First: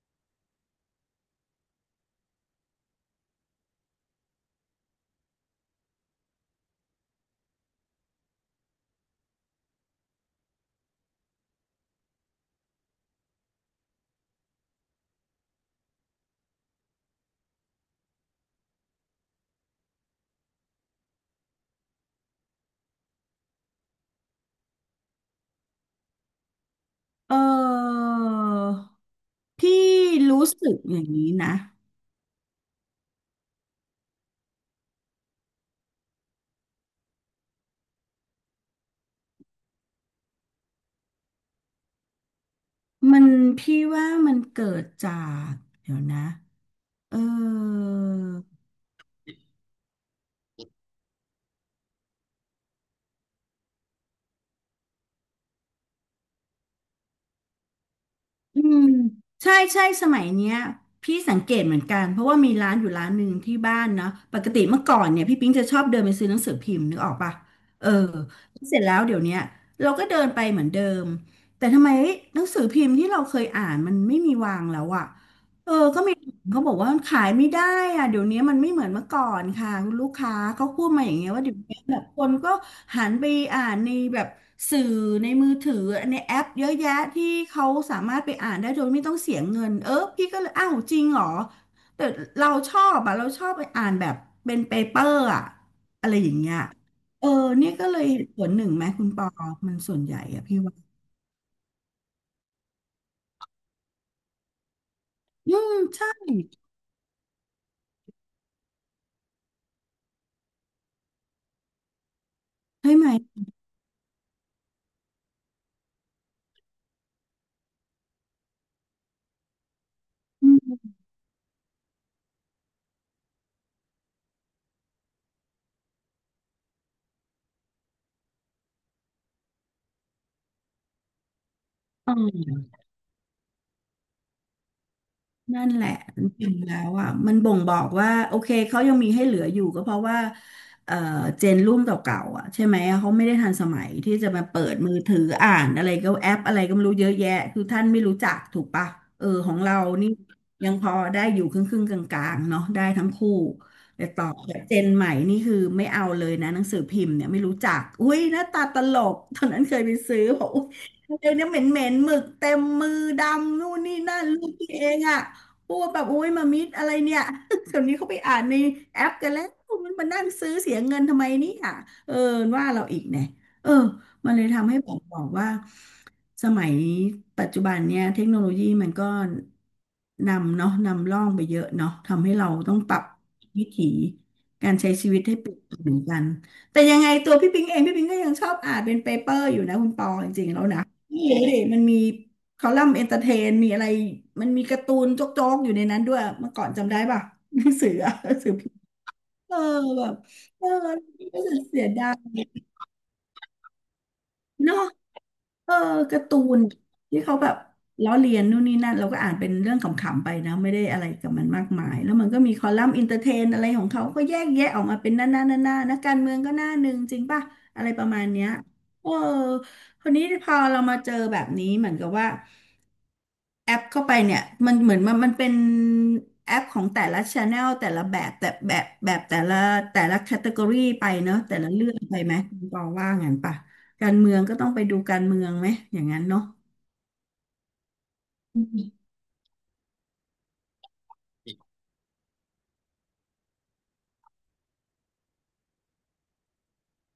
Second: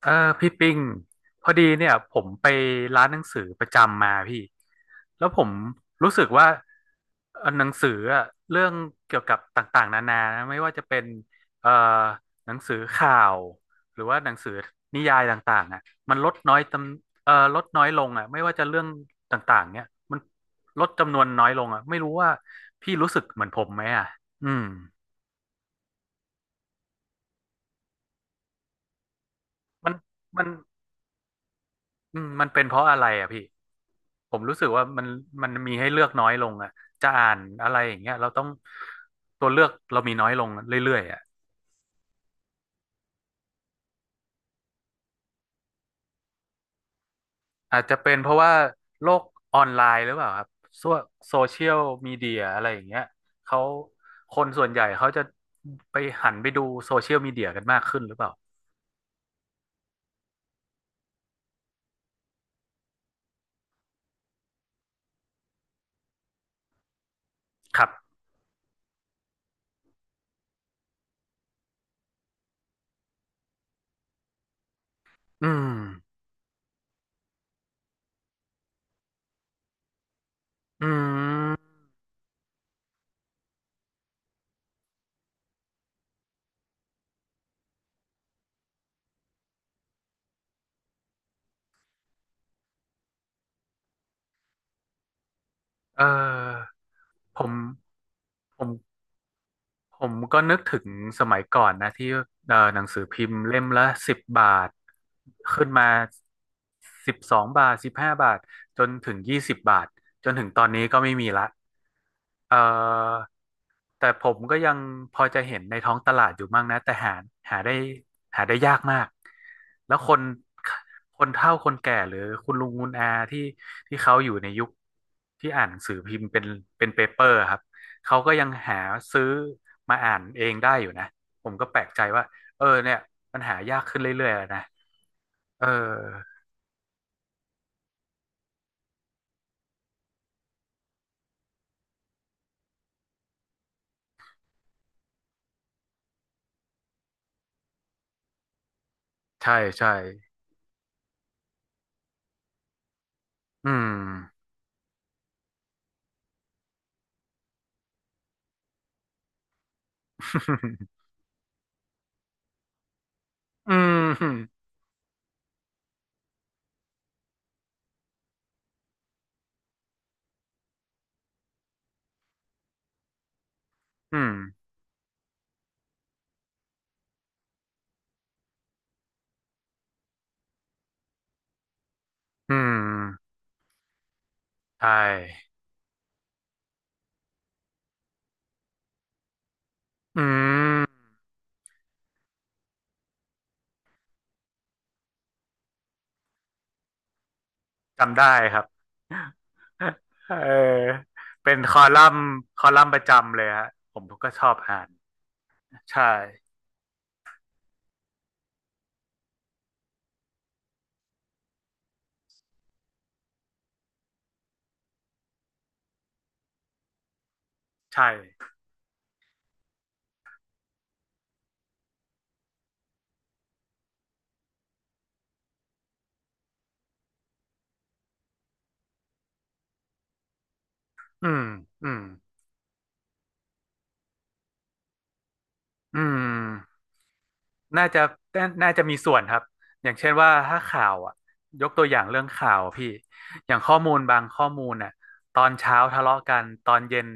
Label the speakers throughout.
Speaker 1: เออพี่ปิงพอดีเนี่ยผมไปร้านหนังสือประจำมาพี่แล้วผมรู้สึกว่าหนังสืออะเรื่องเกี่ยวกับต่างๆนานานะไม่ว่าจะเป็นเอ่อหนังสือข่าวหรือว่าหนังสือนิยายต่างๆอ่ะมันลดน้อยลงอ่ะไม่ว่าจะเรื่องต่างๆเนี่ยมันลดจำนวนน้อยลงอ่ะไม่รู้ว่าพี่รู้สึกเหมือนผมไหมอ่ะอืม
Speaker 2: เออพี่
Speaker 1: มันมั
Speaker 2: รู้
Speaker 1: น
Speaker 2: สึกอย่างนี้นะ
Speaker 1: มันเป็นเพราะอะไรอ่ะพี่ผมรู้สึกว่ามันมีให้เลือกน้อยลงอ่ะจะอ่านอะไรอย่างเงี้ยเราต้องตัวเลือกเรามีน้อยลงเรื่อยๆอ่ะ
Speaker 2: มันพี่ว่ามันเกิดจากเดี๋ยวนะเอ
Speaker 1: อาจ
Speaker 2: อ
Speaker 1: จะเป็นเพราะว่าโลกออนไลน์หรือเปล่าครับโซโซเชียลมีเดียอะไรอย่างเงี้ยเขาคนส่วนใหญ่เขาจะไปหันไปดูโซเชียลมีเดียกันมากขึ้นหรือเปล่า
Speaker 2: อืมใช่ใช่สมัยเนี้ยพี่สังเกตเหมือนกันเพราะว่ามีร้านอยู่ร้านหนึ่งที่บ้านเนาะปกติเมื่อก่อนเนี่ยพี่ปิ๊งจะชอบเดินไปซื้อหนังสือพิมพ์นึกออกปะ
Speaker 1: ค
Speaker 2: เอ
Speaker 1: รั
Speaker 2: อ
Speaker 1: บ
Speaker 2: เสร็จแล้วเดี๋ยวเนี้ยเราก็เดินไปเหมือนเดิมแต่ทำไมหนังสือพิมพ์ที่เราเคยอ่านมันไม่มีวางแล้วอะ
Speaker 1: อืม
Speaker 2: เออก็มีเขาบอกว่าขายไม่ได้อะเดี๋ยวนี้มันไม่เหมือนเมื่อก่อนค่ะคุณลูกค้าเขาพูด
Speaker 1: อื
Speaker 2: มาอย่างเงี้ยว่าเดี๋ยว
Speaker 1: ม
Speaker 2: นี้แบบคนก็หันไปอ่านในแบบสื่อในมือถือในแอปเยอะแยะที่เขาสามารถไปอ่านได้โดยไม่ต้องเสียเงินเออพี่ก็เลยอ้าวจริงเหรอแต่เราชอบอะเราชอบไปอ่านแบบเป็นเปเปอร์อะ
Speaker 1: เอ
Speaker 2: อะไรอย่างเงี้ย
Speaker 1: อ
Speaker 2: เออ
Speaker 1: ผม
Speaker 2: เนี่ยก็เลยเหตุผล
Speaker 1: ผ
Speaker 2: หนึ่งไหม
Speaker 1: ม
Speaker 2: คุณปอมันส่
Speaker 1: ผ
Speaker 2: วนให
Speaker 1: ม
Speaker 2: ญ่
Speaker 1: ก็
Speaker 2: อะ
Speaker 1: นึ
Speaker 2: พี่
Speaker 1: ก
Speaker 2: ว่า
Speaker 1: ถึงสมัยก่อนนะที่หนังสือพิมพ์เล่มละสิบบาท
Speaker 2: อื
Speaker 1: ขึ้น
Speaker 2: ม
Speaker 1: มา
Speaker 2: ใช่
Speaker 1: 12 บาท15 บาทจนถึง20 บาทจนถึงตอนนี้ก็ไม่มีละเอ่อ
Speaker 2: ใช่ไหม
Speaker 1: แต่ผมก็ยังพอจะเห็นในท้องตลาดอยู่มั่งนะแต่หาได้หาได้ยากมากแล้วคนเฒ่าคนแก่หรือคุณลุงคุณอาที่เขาอยู่ในยุคที่อ่านหนังสือพิมพ์เป็นเปเปอร์ครับเขาก็ยังหาซื้อมาอ่านเองได้อยู่นะผมก็แปลกใจว่าเออเนี่ยมันหายากขึ้นเรื่อยๆแล้วนะเอ
Speaker 2: นั่
Speaker 1: อ
Speaker 2: นแหละจริงๆแล้วอ่ะมันบ่งบอกว่าโอเคเขายังมีให้เหลืออยู่ก็เพราะว่าเอ่อเจนรุ่นเก่าๆอ่ะใช่ไหมเขาไม่ได้ทันสมัยที่จะมาเปิดมือถืออ่านอะไรก็แอปอะไรก็ไม่รู้เยอะแยะคือท่านไม่รู้จักถูกปะเออข
Speaker 1: ใช่
Speaker 2: องเรา
Speaker 1: ใช่
Speaker 2: นี่ยังพอได้อยู่ครึ่งๆกลางๆเนาะได้ทั้งคู่
Speaker 1: อืม
Speaker 2: แต่ต่อแบบเจนใหม่นี่คือไม่เอาเลยนะหนังสือพิมพ์เนี่ยไม่รู้จักอุ้ยหน้าตาตลกตอนนั้นเคยไปซื้อบอกอุ๊ย เดี๋ยวนี้เหม็นเหม็นหมึกเต็มมือดำนู่
Speaker 1: อื
Speaker 2: นนี่
Speaker 1: ม
Speaker 2: นั่น
Speaker 1: อื
Speaker 2: ลูกพี่เองอ่ะ ปูแบบโอ้ยมามิดอะไรเนี่ย เดี๋ยวนี้เขาไปอ่านในแอปกันแล้วมันมานั่งซื้อเสียเงินทำไมเนี่ยเออว่าเราอีกเนี่ยเออ
Speaker 1: ม
Speaker 2: มันเลยทำให้ผมบอกว่าสมัยปัจจุบันเนี่ยเทคโนโลยีมันก็นำเนาะนำร่องไปเยอะเนาะทำให้เรา
Speaker 1: อื
Speaker 2: ต้องปรับ
Speaker 1: ม
Speaker 2: วิถีการ
Speaker 1: ใช่
Speaker 2: ใช้ชีวิตให้เปลี่ยนไปเหมือนกันแต่ยังไงตัวพี่ปิงเองพี่ปิงก็ยังชอบอ่านเป็นเปเปอร์อยู่นะคุณปอ
Speaker 1: อื
Speaker 2: จริงๆแล้วนะ
Speaker 1: ม
Speaker 2: นี่ดูยมันมี คอลัมน์เอนเตอร์เทนมีอะไร มันมีการ์ตูนโจ๊กๆอยู่ในนั้นด้วยเมื่อก่อนจำได้ป่ะ หนังสืออะ
Speaker 1: จำ
Speaker 2: หนั
Speaker 1: ได้
Speaker 2: งสือ
Speaker 1: ครับ
Speaker 2: พิมพ์เออแบบ
Speaker 1: เ
Speaker 2: เออ
Speaker 1: ออ
Speaker 2: รู้สึ
Speaker 1: เป็
Speaker 2: ก
Speaker 1: นค
Speaker 2: เสี
Speaker 1: อ
Speaker 2: ยดา
Speaker 1: ลัมน์
Speaker 2: ย
Speaker 1: คอลัมน์ประจำเลยฮะผมก็ชอบ
Speaker 2: เนาะ
Speaker 1: อ่าน
Speaker 2: เออ
Speaker 1: ใช่
Speaker 2: การ์ตูนที่เขาแบบล้อเลียนนู่นนี่นั่นเราก็อ่านเป็นเรื่องขำๆไปนะไม่ได้อะไรกับมันมากมายแล้วมันก็มีคอลัมน์อินเตอร์เทนอะไรของเขา ก็แยกแยะออกมาเป็นหน้าหน้าหน้าหน้านักการเมืองก็หน้าหนึ่งจริงป่ะอะไรป
Speaker 1: ใช่
Speaker 2: ระมาณเนี้ยเออคนนี้พอเรามาเจอแบบนี้เหมือนกับว่า แอปเข้าไปเนี่ยมันเหมือนมันเป็นแอปของแต่ละช n แนลแต่ละแบบแต่แบบแบบแต่ละแต่ละแคตตากรีไป
Speaker 1: อื
Speaker 2: เนอะ
Speaker 1: ม
Speaker 2: แต่ละ
Speaker 1: อื
Speaker 2: เรื่อง
Speaker 1: ม
Speaker 2: ไปไหมคุณปอว่างั้นป่ะการเมืองก็ต้องไปดูการเมืองไหมอ
Speaker 1: อื
Speaker 2: ย่างนั้นเนาะ
Speaker 1: มน่าจะน่าจะมีส่วนครับ อย่างเช่นว่าถ้าข่าวอ่ะยกตัวอย่างเรื่องข่าวพี่ อย่างข้อมูลบางข้อมูลน่ะตอนเช้าทะเลาะกันตอนเย็น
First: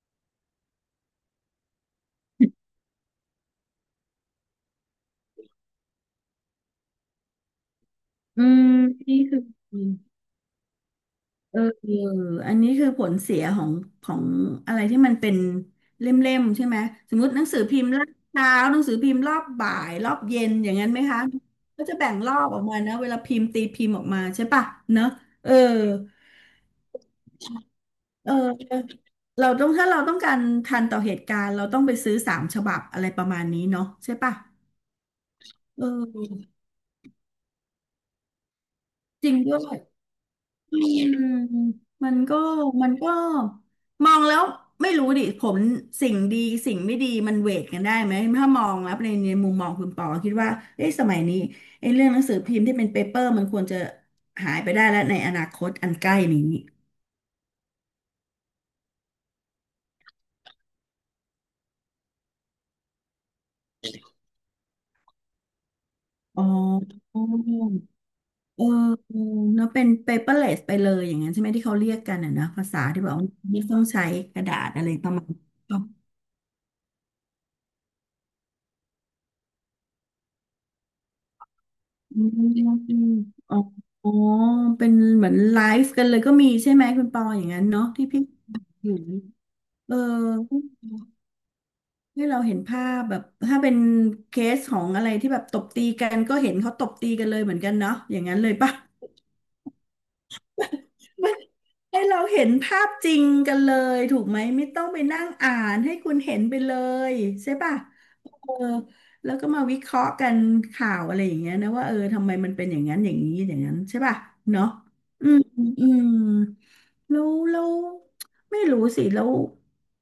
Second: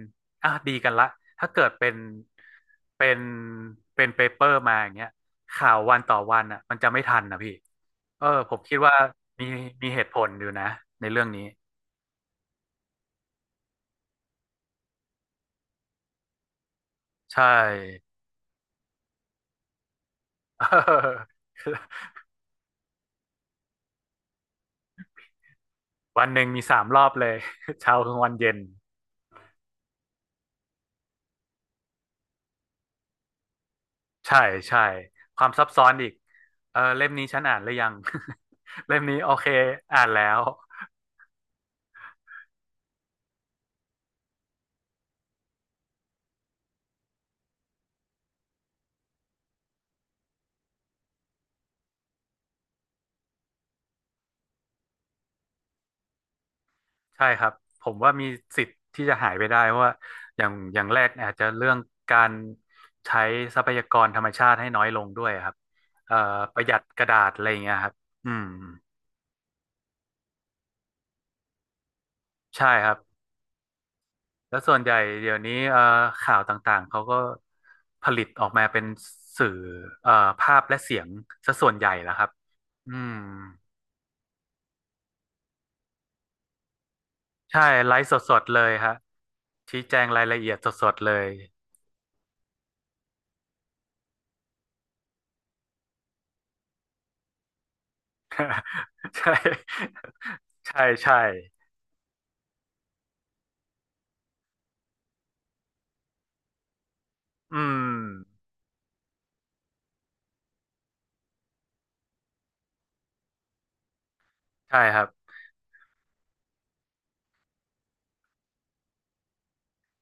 Speaker 1: อ่ะดีกันละถ้าเกิดเป็นเป็นเปเปอร์มาอย่างเงี้ยข่าววันต่อวันอ่ะมันจะไม่ทันนะพี่ เออ
Speaker 2: อื
Speaker 1: ผม
Speaker 2: ม
Speaker 1: คิดว่า
Speaker 2: นี่คือ
Speaker 1: มีมีเหตุผลอยู่นะในเรื่องนี้
Speaker 2: เออเอออันนี้คือผลเสียของของอะไรที่มันเป็นเล่มๆใช่ไหมสมมติหนั
Speaker 1: ใช่
Speaker 2: งสือพิมพ์รอบเช้าหนังสือพิมพ์รอบบ่ายรอบเย็นอย่างนั้นไหมคะก็จะแบ่ งรอบออกมานะเวลาพิมพ์ตีพิมพ์ออกมาใช่ปะเนอะเออ
Speaker 1: วันหนึ่งมี3 รอบเลย เช้ากลางวั
Speaker 2: เอ
Speaker 1: นเย็น
Speaker 2: อเราต้องถ้าเราต้องการทันต่อเหตุการณ์เราต้องไปซื้อสามฉบับอะไรประมาณนี้เนาะใช่ปะ
Speaker 1: ใช่ใช่ความซับ
Speaker 2: เ
Speaker 1: ซ้อนอีก
Speaker 2: ออ
Speaker 1: เออเล่มนี้ฉันอ่านหรือยัง เล่มนี้
Speaker 2: จ
Speaker 1: โอ
Speaker 2: ริง
Speaker 1: เค
Speaker 2: ด้วย
Speaker 1: อ่านแล้ว
Speaker 2: อืมมันก็มันก็มองแล้วไม่รู้ดิผมสิ่งดีสิ่งไม่ดีมันเวทกันได้ไหมถ้ามองแล้วในมุมมองคุณปอคิดว่าเอ้สมัยนี้ไอ้เรื่องหนังสือพิมพ์ที่เป็นเปเปอร์มันควรจะหายไปได้แล้วในอนาคตอันใกล้นี้
Speaker 1: ใช่ครับผมว่ามีสิทธิ์ที่จะหายไปได้เพราะว่าอย่างแรกอาจจะเรื่องการใช้ทรัพยากรธรรมชาติให้น้อยลงด้วยครับเอ่อ
Speaker 2: อ๋
Speaker 1: ประหยัดก
Speaker 2: อ
Speaker 1: ระดาษอะไรอย่างเงี้ยครับอืม
Speaker 2: เออเนาะเป็น paperless ไปเลยอย่างนั้นใช่ไหมที่เขาเรียกกันอ่ะนะภา
Speaker 1: ใช่
Speaker 2: ษา
Speaker 1: ครับ
Speaker 2: ที่แบบว่าไม่ต้องใช้กระดา
Speaker 1: แล้ว
Speaker 2: ษ
Speaker 1: ส่วน
Speaker 2: อะ
Speaker 1: ให
Speaker 2: ไร
Speaker 1: ญ่
Speaker 2: ประมา
Speaker 1: เดี๋
Speaker 2: ณ
Speaker 1: ยวนี้
Speaker 2: อ๋อ
Speaker 1: ข่าวต่างๆเขาก็ผลิตออกมาเป็นสื่อเอ่อภาพและเสียงซะส่วนใหญ่แล้ว
Speaker 2: อื
Speaker 1: ครั
Speaker 2: ม
Speaker 1: บอื
Speaker 2: อืม
Speaker 1: ม
Speaker 2: อ๋ออ๋อเป็นเหมือนไลฟ์กันเลยก็มีใช่ไหมคุณปออย่าง
Speaker 1: ใช่
Speaker 2: นั้นเนาะ
Speaker 1: ไล
Speaker 2: ที่
Speaker 1: ฟ์
Speaker 2: พี่
Speaker 1: สดๆเลย
Speaker 2: อ
Speaker 1: ฮะ
Speaker 2: ยู่
Speaker 1: ชี้
Speaker 2: เอ
Speaker 1: แจ
Speaker 2: อ
Speaker 1: งรายละเอียดสดๆเลย
Speaker 2: ให้เราเห็นภาพแบบถ้าเป็นเคสของอะไรที่แบบตบตีกันก็เห็นเขาตบตีกันเลยเหมือนกันเนาะอย่างนั้นเลยปะ
Speaker 1: ใช่ ใช่ใช่
Speaker 2: ไม่ ให้เราเห็นภาพจริงกันเลยถูกไหมไม่ต้องไปนั่งอ่านให้คุณเห็นไปเลยใช่
Speaker 1: อื
Speaker 2: ปะ
Speaker 1: ม
Speaker 2: เออแล้วก็มาวิเคราะห์กันข่าวอะไรอย่างเงี้ยนะว่าทำไมมันเป็นอย่างนั้นอย่างนี้อย่างนั้นใช่ป่ะเนาะ
Speaker 1: ใช่ครับ
Speaker 2: อืมอืมแล้วไม่รู้สิแล้ว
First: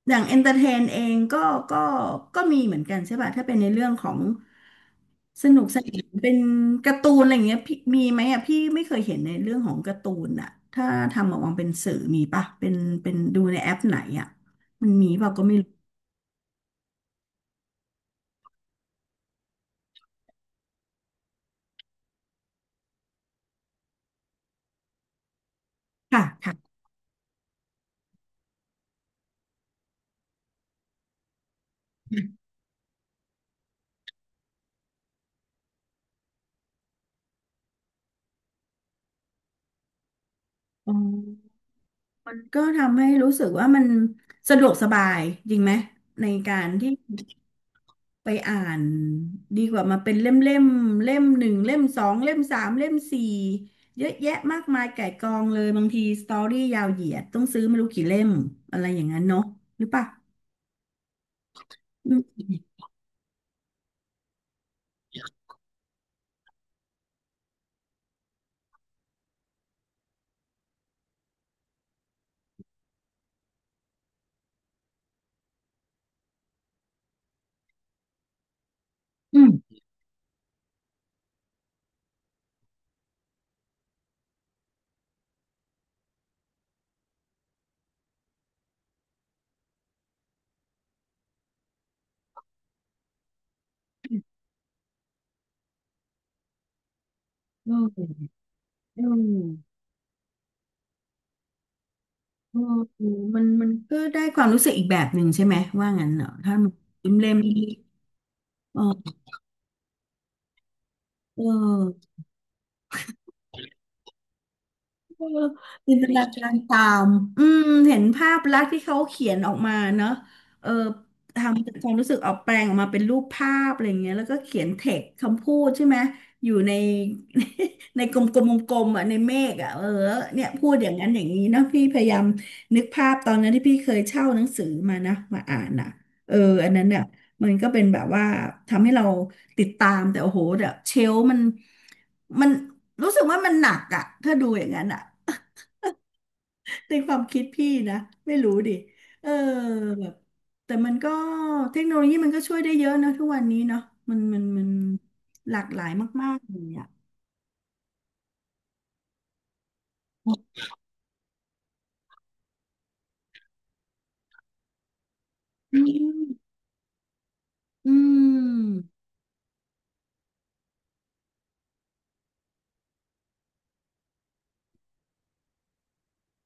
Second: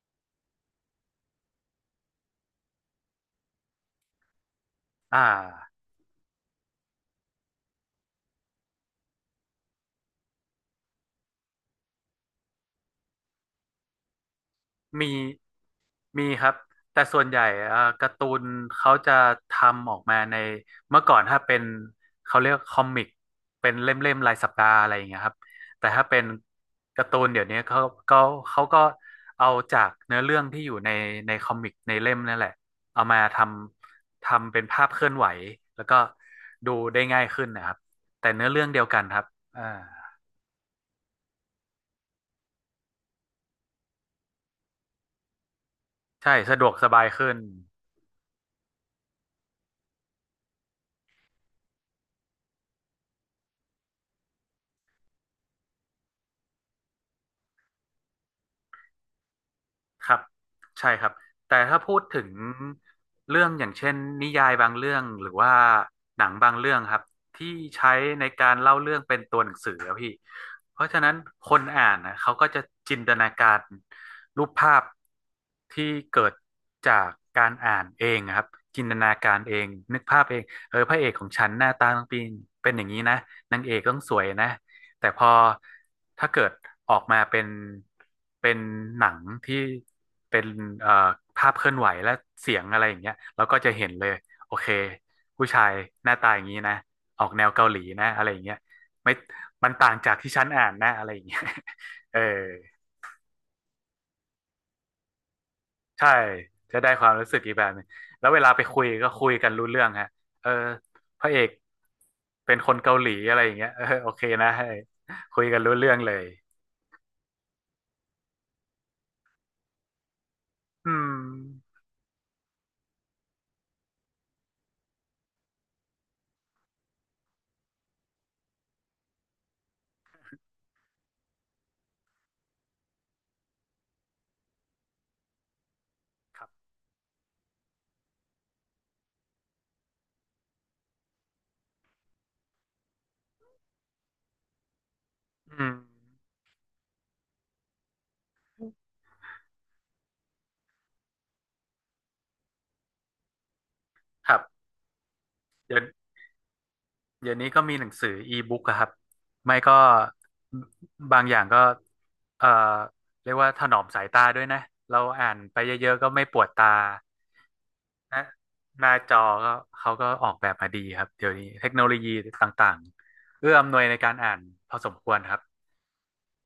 Speaker 2: อย่างเอนเตอร์เทนเองก็ก็มีเหมือนกันใช่ป่ะถ้าเป็นในเรื่องของ
Speaker 1: อ่
Speaker 2: สนุกส
Speaker 1: า
Speaker 2: นานเป็นการ์ตูนอะไรอย่างเงี้ยพี่มีไหมอ่ะพี่ไม่เคยเห็นในเรื่องของการ์ตูนอ่ะถ้าทำออกมาเป็นสื่อมีป่ะเป็นดูในแอปไหนอ่ะมันมี
Speaker 1: มี
Speaker 2: เปล่าก็ไม่รู้
Speaker 1: มีครับแต่ส่วนใหญ่การ์ตูนเขาจะทำออกมาในเมื่อก่อนถ้าเป็นเขาเรียกคอมิกเป็นเล่มๆรายสัปดาห์อะไรอย่างเงี้ยครับแต่ถ้าเป็
Speaker 2: ค่ะ
Speaker 1: น
Speaker 2: ค่
Speaker 1: การ์ตูนเดี๋ยวนี้ก็เขาก็เอาจากเนื้อเรื่องที่อยู่ในคอมิกในเล่มนั่นแหละเอามาทำเป็นภาพเคลื่อนไหวแล้วก็ดูได้ง่ายขึ้นนะครับแต่เนื้อเรื่องเดียวกันครับอ่า
Speaker 2: ะ มันก็ทำให้รู้สึกว่ามันสะดวกสบายจริงไหมใน
Speaker 1: ใช่
Speaker 2: กา
Speaker 1: สะด
Speaker 2: ร
Speaker 1: วกส
Speaker 2: ที่
Speaker 1: บายขึ้น
Speaker 2: ไปอ่านดีกว่ามาเป็นเล่มเล่มเล่มหนึ่งเล่มสองเล่มสามเล่มสี่เยอะแยะมากมายไก่ายกองเลยบางทีสตอรี่ยาวเหยียดต้องซื้อไม่รู้กี่เล่มอะไรอย่างนั้นเนาะหรือเปะ
Speaker 1: ครับใช่ครับแต่ถ้าพูด
Speaker 2: อื
Speaker 1: ถึง
Speaker 2: ม
Speaker 1: เรื่องอย่างเช่นนิยายบางเรื่องหรือว่าหนังบางเรื่องครับที่ใช้ในการเล่าเรื่องเป็นตัวหนังสือครับพี่เพราะฉะนั้นคนอ่านนะเขาก็จะจินตนาการรูปภาพที่เกิดจากการอ่านเองครับจินตนาการ
Speaker 2: อืม
Speaker 1: เองนึกภาพเองเออพระเอกของฉันหน้าตาต้องเป็นอย่างนี้นะนางเอกต้องสวยนะ แต่พอถ้าเกิดออกมาเป็นหนังที่เป็นเอ่อภาพเคลื่อนไหวและเสียงอะไรอย่างเงี้ยเราก็จะเห็นเลยโอเคผู้ชายหน้าตาอย่างนี้นะออกแนวเกา
Speaker 2: อื
Speaker 1: หลี
Speaker 2: ม
Speaker 1: นะอะไรอย่างเงี้ย
Speaker 2: อ
Speaker 1: ไม่มั
Speaker 2: ื
Speaker 1: นต่างจากที่ฉันอ่านนะอะไรอย่างเงี้ย เออ
Speaker 2: มอืมมันก็ได้ความรู้สึกอีกแบบหนึ่งใช่ไหมว่างั้
Speaker 1: ใช่
Speaker 2: นเหรอถ้ามัน
Speaker 1: จะได้ควา
Speaker 2: เล่
Speaker 1: ม
Speaker 2: ม
Speaker 1: รู้
Speaker 2: เล่
Speaker 1: สึ
Speaker 2: ม
Speaker 1: กอีก
Speaker 2: นี้
Speaker 1: แบบหนึงแล้วเวลาไป
Speaker 2: เอ
Speaker 1: คุยก็
Speaker 2: อ
Speaker 1: คุยกันรู้เรื่องฮะเออพระเอ
Speaker 2: เ
Speaker 1: ก
Speaker 2: ออ
Speaker 1: เป็นคนเกาหลีอะไรอย่างเงี้ยเออโอเคนะให้
Speaker 2: เออ
Speaker 1: คุยกันรู้เรื่
Speaker 2: จิ
Speaker 1: อง
Speaker 2: นต
Speaker 1: เล
Speaker 2: นา
Speaker 1: ย
Speaker 2: การตามอืมเห็นภาพลักษณ์ที่เขาเขียนออกมาเนอะเออ
Speaker 1: อื
Speaker 2: ทำจาก
Speaker 1: ม
Speaker 2: ความรู้สึกออกแปลงออกมาเป็นรูปภาพอะไรอย่างเงี้ยแล้วก็เขียนเทคคำพูดใช่ไหมอยู่ใน ในกลมๆกลมๆอ่ะในเมฆอ่ะเออเนี่ยพูดอย่างนั้นอย่างนี้เนอะพี่พยายามนึกภาพตอนนั้นที่พี่เคยเช่าหนังสือมานะมาอ่านอ่ะเอออันนั้นเนี่ยมันก็เป็นแบบว่าทำให้เราติดตามแต่โอ้โหแบบเชลฟ์มันรู้สึกว่ามันหนักอ่ะถ้าดูอย่างนั้นอ่ะ
Speaker 1: อืม
Speaker 2: ในความคิดพี่นะไม่รู้ดิเออแบบแต่มันก็เทคโนโลยีมันก็ช่วยได้เยอะนะทุกวันนี้เนาะมัน
Speaker 1: ครั
Speaker 2: มั
Speaker 1: บ
Speaker 2: นมันหลาก
Speaker 1: เดี๋
Speaker 2: ห
Speaker 1: ยว
Speaker 2: ลายมากๆเลยอ่ะ
Speaker 1: เดี๋ยวนี้ก็มีหนังสืออีบุ๊กครับไม่ก็บบางอย่างก็เอ่อเรียกว่าถนอมสายตาด้วยนะเราอ่านไป
Speaker 2: อื
Speaker 1: เยอะๆก็
Speaker 2: ม
Speaker 1: ไม่ปวดตา
Speaker 2: อื
Speaker 1: นะห
Speaker 2: ม
Speaker 1: น้าจอก็เขาก็ออกแบบมาดีครับเดี๋ยวนี้เทคโนโลยีต่างๆเอื้ออำนวยในการอ่านพอสมควรครับ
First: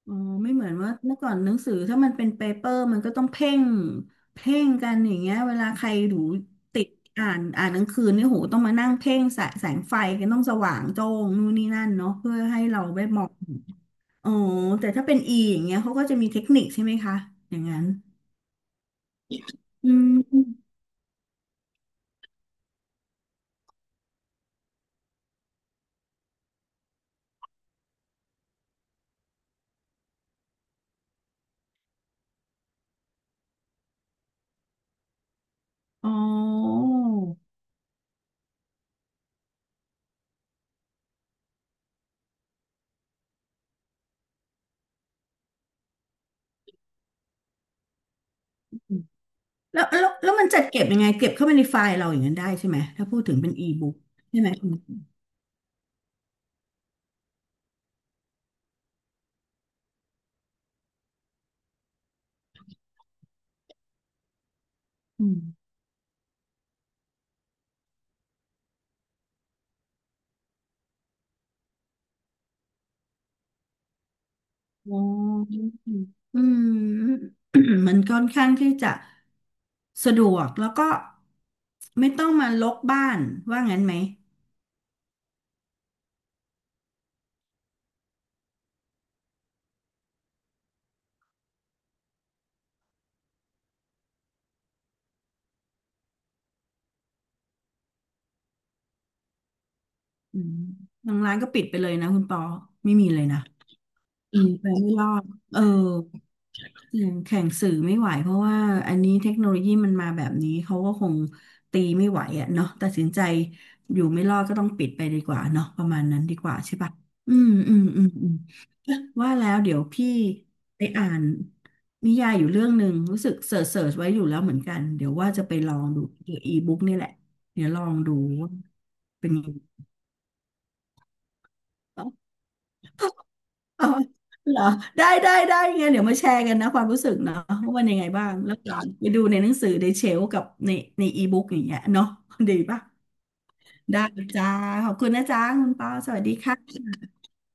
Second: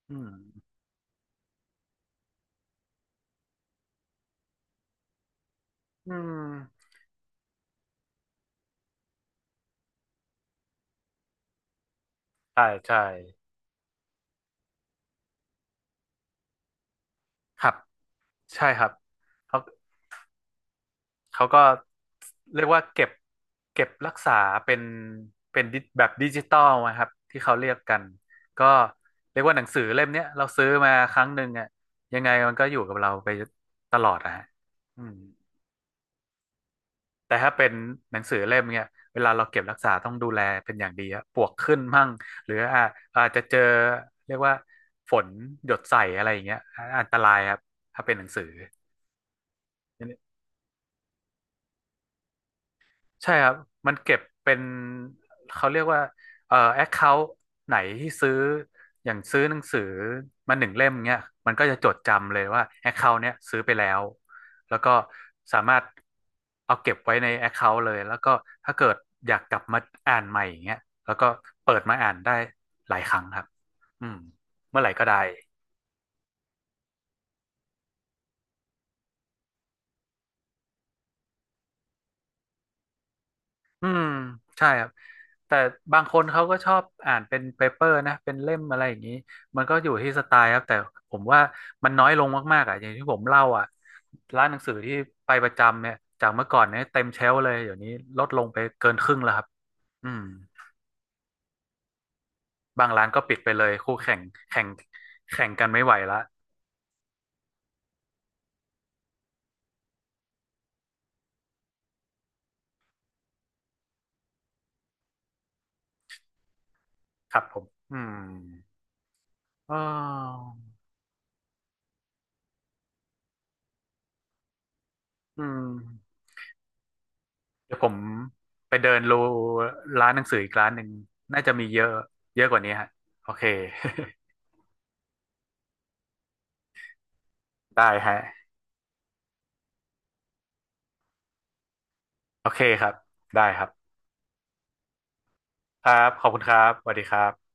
Speaker 2: อ๋อ
Speaker 1: อืม
Speaker 2: ไม่เหมือนว่าเมื่อก่อนหนังสือถ้ามันเป็นเปเปอร์มันก็ต้องเพ่งกันอย่างเงี้ยเวลาใคร
Speaker 1: อื
Speaker 2: ดูติ
Speaker 1: ม
Speaker 2: ดอ่านหนังสือเนี่ยโหต้องมานั่งเพ่งแสงไฟกันต้องสว่างโจ้งนู่นนี่นั่นเนาะเพื่อให้
Speaker 1: ใช่
Speaker 2: เรา
Speaker 1: ใช่
Speaker 2: ได้มองอ๋อแต่ถ้าเป็นอีอย่างเงี้ยเขาก็จะมีเทคนิคใช่ไหมคะอย่า
Speaker 1: ค
Speaker 2: ง
Speaker 1: รับ
Speaker 2: นั้น
Speaker 1: ใช่ครับเขา
Speaker 2: อืม
Speaker 1: เขาก็เรียกว่าเก็บรักษาเป็นเป็นดิแบบดิจิตอลนะครับที่เขาเรียกกันก็เรียกว่าหนังสือเล่มเนี้ยเราซื้อมาครั้งหนึ่งอ่ะยังไงมันก็อยู่กับเราไปตลอดอะฮะอืม
Speaker 2: อ๋อ
Speaker 1: แต่ถ้าเป็นหนังสือเล่มเนี้ยเวลาเราเก็บรักษาต้องดูแลเป็นอย่างดีอะปลวกขึ้นมั่งหรืออาจจะเจอเรียกว่าฝนหยดใส่อะไรอย่างเงี้ยอันตรายครับถ้าเป็นหนังสือ
Speaker 2: แล้วมันจัดเก็บยังไงเก็บเข้าไปในไฟล์เราอย่างนั้นได้ใช่ไหมถ้าพูด
Speaker 1: ใช่
Speaker 2: ถึง
Speaker 1: ค
Speaker 2: เป็
Speaker 1: รั
Speaker 2: น
Speaker 1: บ
Speaker 2: อี
Speaker 1: มั
Speaker 2: บุ๊
Speaker 1: น
Speaker 2: ก
Speaker 1: เก็บ
Speaker 2: ใช่ไหม
Speaker 1: เป็น
Speaker 2: อืม
Speaker 1: เขาเรียกว่าแอคเคาท์ไหนที่ซื้ออย่างซื้อหนังสือมาหนึ่งเล่มเนี้ยมันก็จะจดจำเลยว่าแอคเคาท์เนี้ยซื้อไปแล้วแล้วก็
Speaker 2: อื
Speaker 1: สา
Speaker 2: ม
Speaker 1: มารถเอาเก็บไว้ในแอคเคาท์เลยแล้วก็ถ้าเกิดอยากกลับมาอ่านใหม่อย่างเงี้ยแล้วก็เปิดมาอ่านได้หลายครั้งครับอืมเมื่อไหร่
Speaker 2: อ๋อ
Speaker 1: ก็ได้
Speaker 2: อืม มันค่อนข้างที่จะสะดวกแล้วก็ไม่ต้องมาลกบ้านว่างั้น
Speaker 1: อื
Speaker 2: ไหม
Speaker 1: มใช่ครับแต่บางคนเขาก็ชอบอ่านเป็นเปเปอร์นะเป็นเล่มอะไรอย่างนี้มันก็อยู่ที่สไตล์ครับแต่ผมว่ามันน้อยลงมากๆอ่ะอย่างที่ผมเล่าอ่ะร้านหนังสือที่ไปประจำเนี่ยจากเมื่อก่อนเนี่ยเต็มเชลฟ์เลยเดี๋ยวนี้ลดลงไปเกินครึ่งแล้วครับอืม
Speaker 2: อืมทางร้านก็ปิดไปเลยนะคุณปอ
Speaker 1: บาง
Speaker 2: ไม่
Speaker 1: ร้า
Speaker 2: มี
Speaker 1: น
Speaker 2: เล
Speaker 1: ก็
Speaker 2: ย
Speaker 1: ปิด
Speaker 2: นะ
Speaker 1: ไปเลยคู่แข่ง
Speaker 2: อืม
Speaker 1: แข่
Speaker 2: ไป
Speaker 1: ง
Speaker 2: ไม่รอด
Speaker 1: แข่ง
Speaker 2: เออ
Speaker 1: กันไม่ไหวละ
Speaker 2: เสียงแข่งสื่อไม่ไหวเพราะว่าอันนี้เทคโนโลยีมันมาแบบนี้เขาก็คงตีไม่ไหวอ่ะเนาะตัดสินใจอยู่ไม่รอดก็ต้องปิดไปดีกว่าเนาะประมาณนั้นดีกว่าใช่ปะ
Speaker 1: ค
Speaker 2: อื
Speaker 1: รับ
Speaker 2: ม
Speaker 1: ผม
Speaker 2: อืม
Speaker 1: อื
Speaker 2: อืม
Speaker 1: ม
Speaker 2: อืมว่าแล้ว
Speaker 1: อ๋
Speaker 2: เดี๋ยวพี่
Speaker 1: อ
Speaker 2: ไปอ่านนิยายอยู่เรื่องหนึ่งรู้สึกเสิร์ชไว้อยู่แล้วเหมือนกันเดี๋ยวว่า
Speaker 1: อื
Speaker 2: จะไป
Speaker 1: ม
Speaker 2: ลองดูเกี่ยวอีบุ๊กนี่แหละเดี๋ยว
Speaker 1: เดี๋ย
Speaker 2: ล
Speaker 1: ว
Speaker 2: อ
Speaker 1: ผม
Speaker 2: งดูว่า
Speaker 1: ไปเดิน
Speaker 2: เป็นยังไง
Speaker 1: ร้านหนังสืออีกร้านหนึ่งน่าจะมีเยอะเยอะกว่านี้ฮะโอเค
Speaker 2: อ๋อเหรอได้ได้ได้ไงนเดี๋ยวมาแชร์กันนะความรู้สึกเนาะว่า มัน
Speaker 1: ได้
Speaker 2: ยังไงบ้าง
Speaker 1: ฮะ
Speaker 2: แล้วก็ไปดูในหนังสือในเชลฟ์กับในในอีบุ๊กอย่างเงี้ยเนาะ
Speaker 1: โอ
Speaker 2: ดี
Speaker 1: เค
Speaker 2: ป่ะ
Speaker 1: ครับได้ครับ
Speaker 2: ได้จ้าขอบคุณนะจ้าคุณป
Speaker 1: ค
Speaker 2: อ
Speaker 1: รับ
Speaker 2: สวั
Speaker 1: ข
Speaker 2: ส
Speaker 1: อบ
Speaker 2: ดี
Speaker 1: คุณครับ
Speaker 2: ค่ะ
Speaker 1: สวัสดีครับ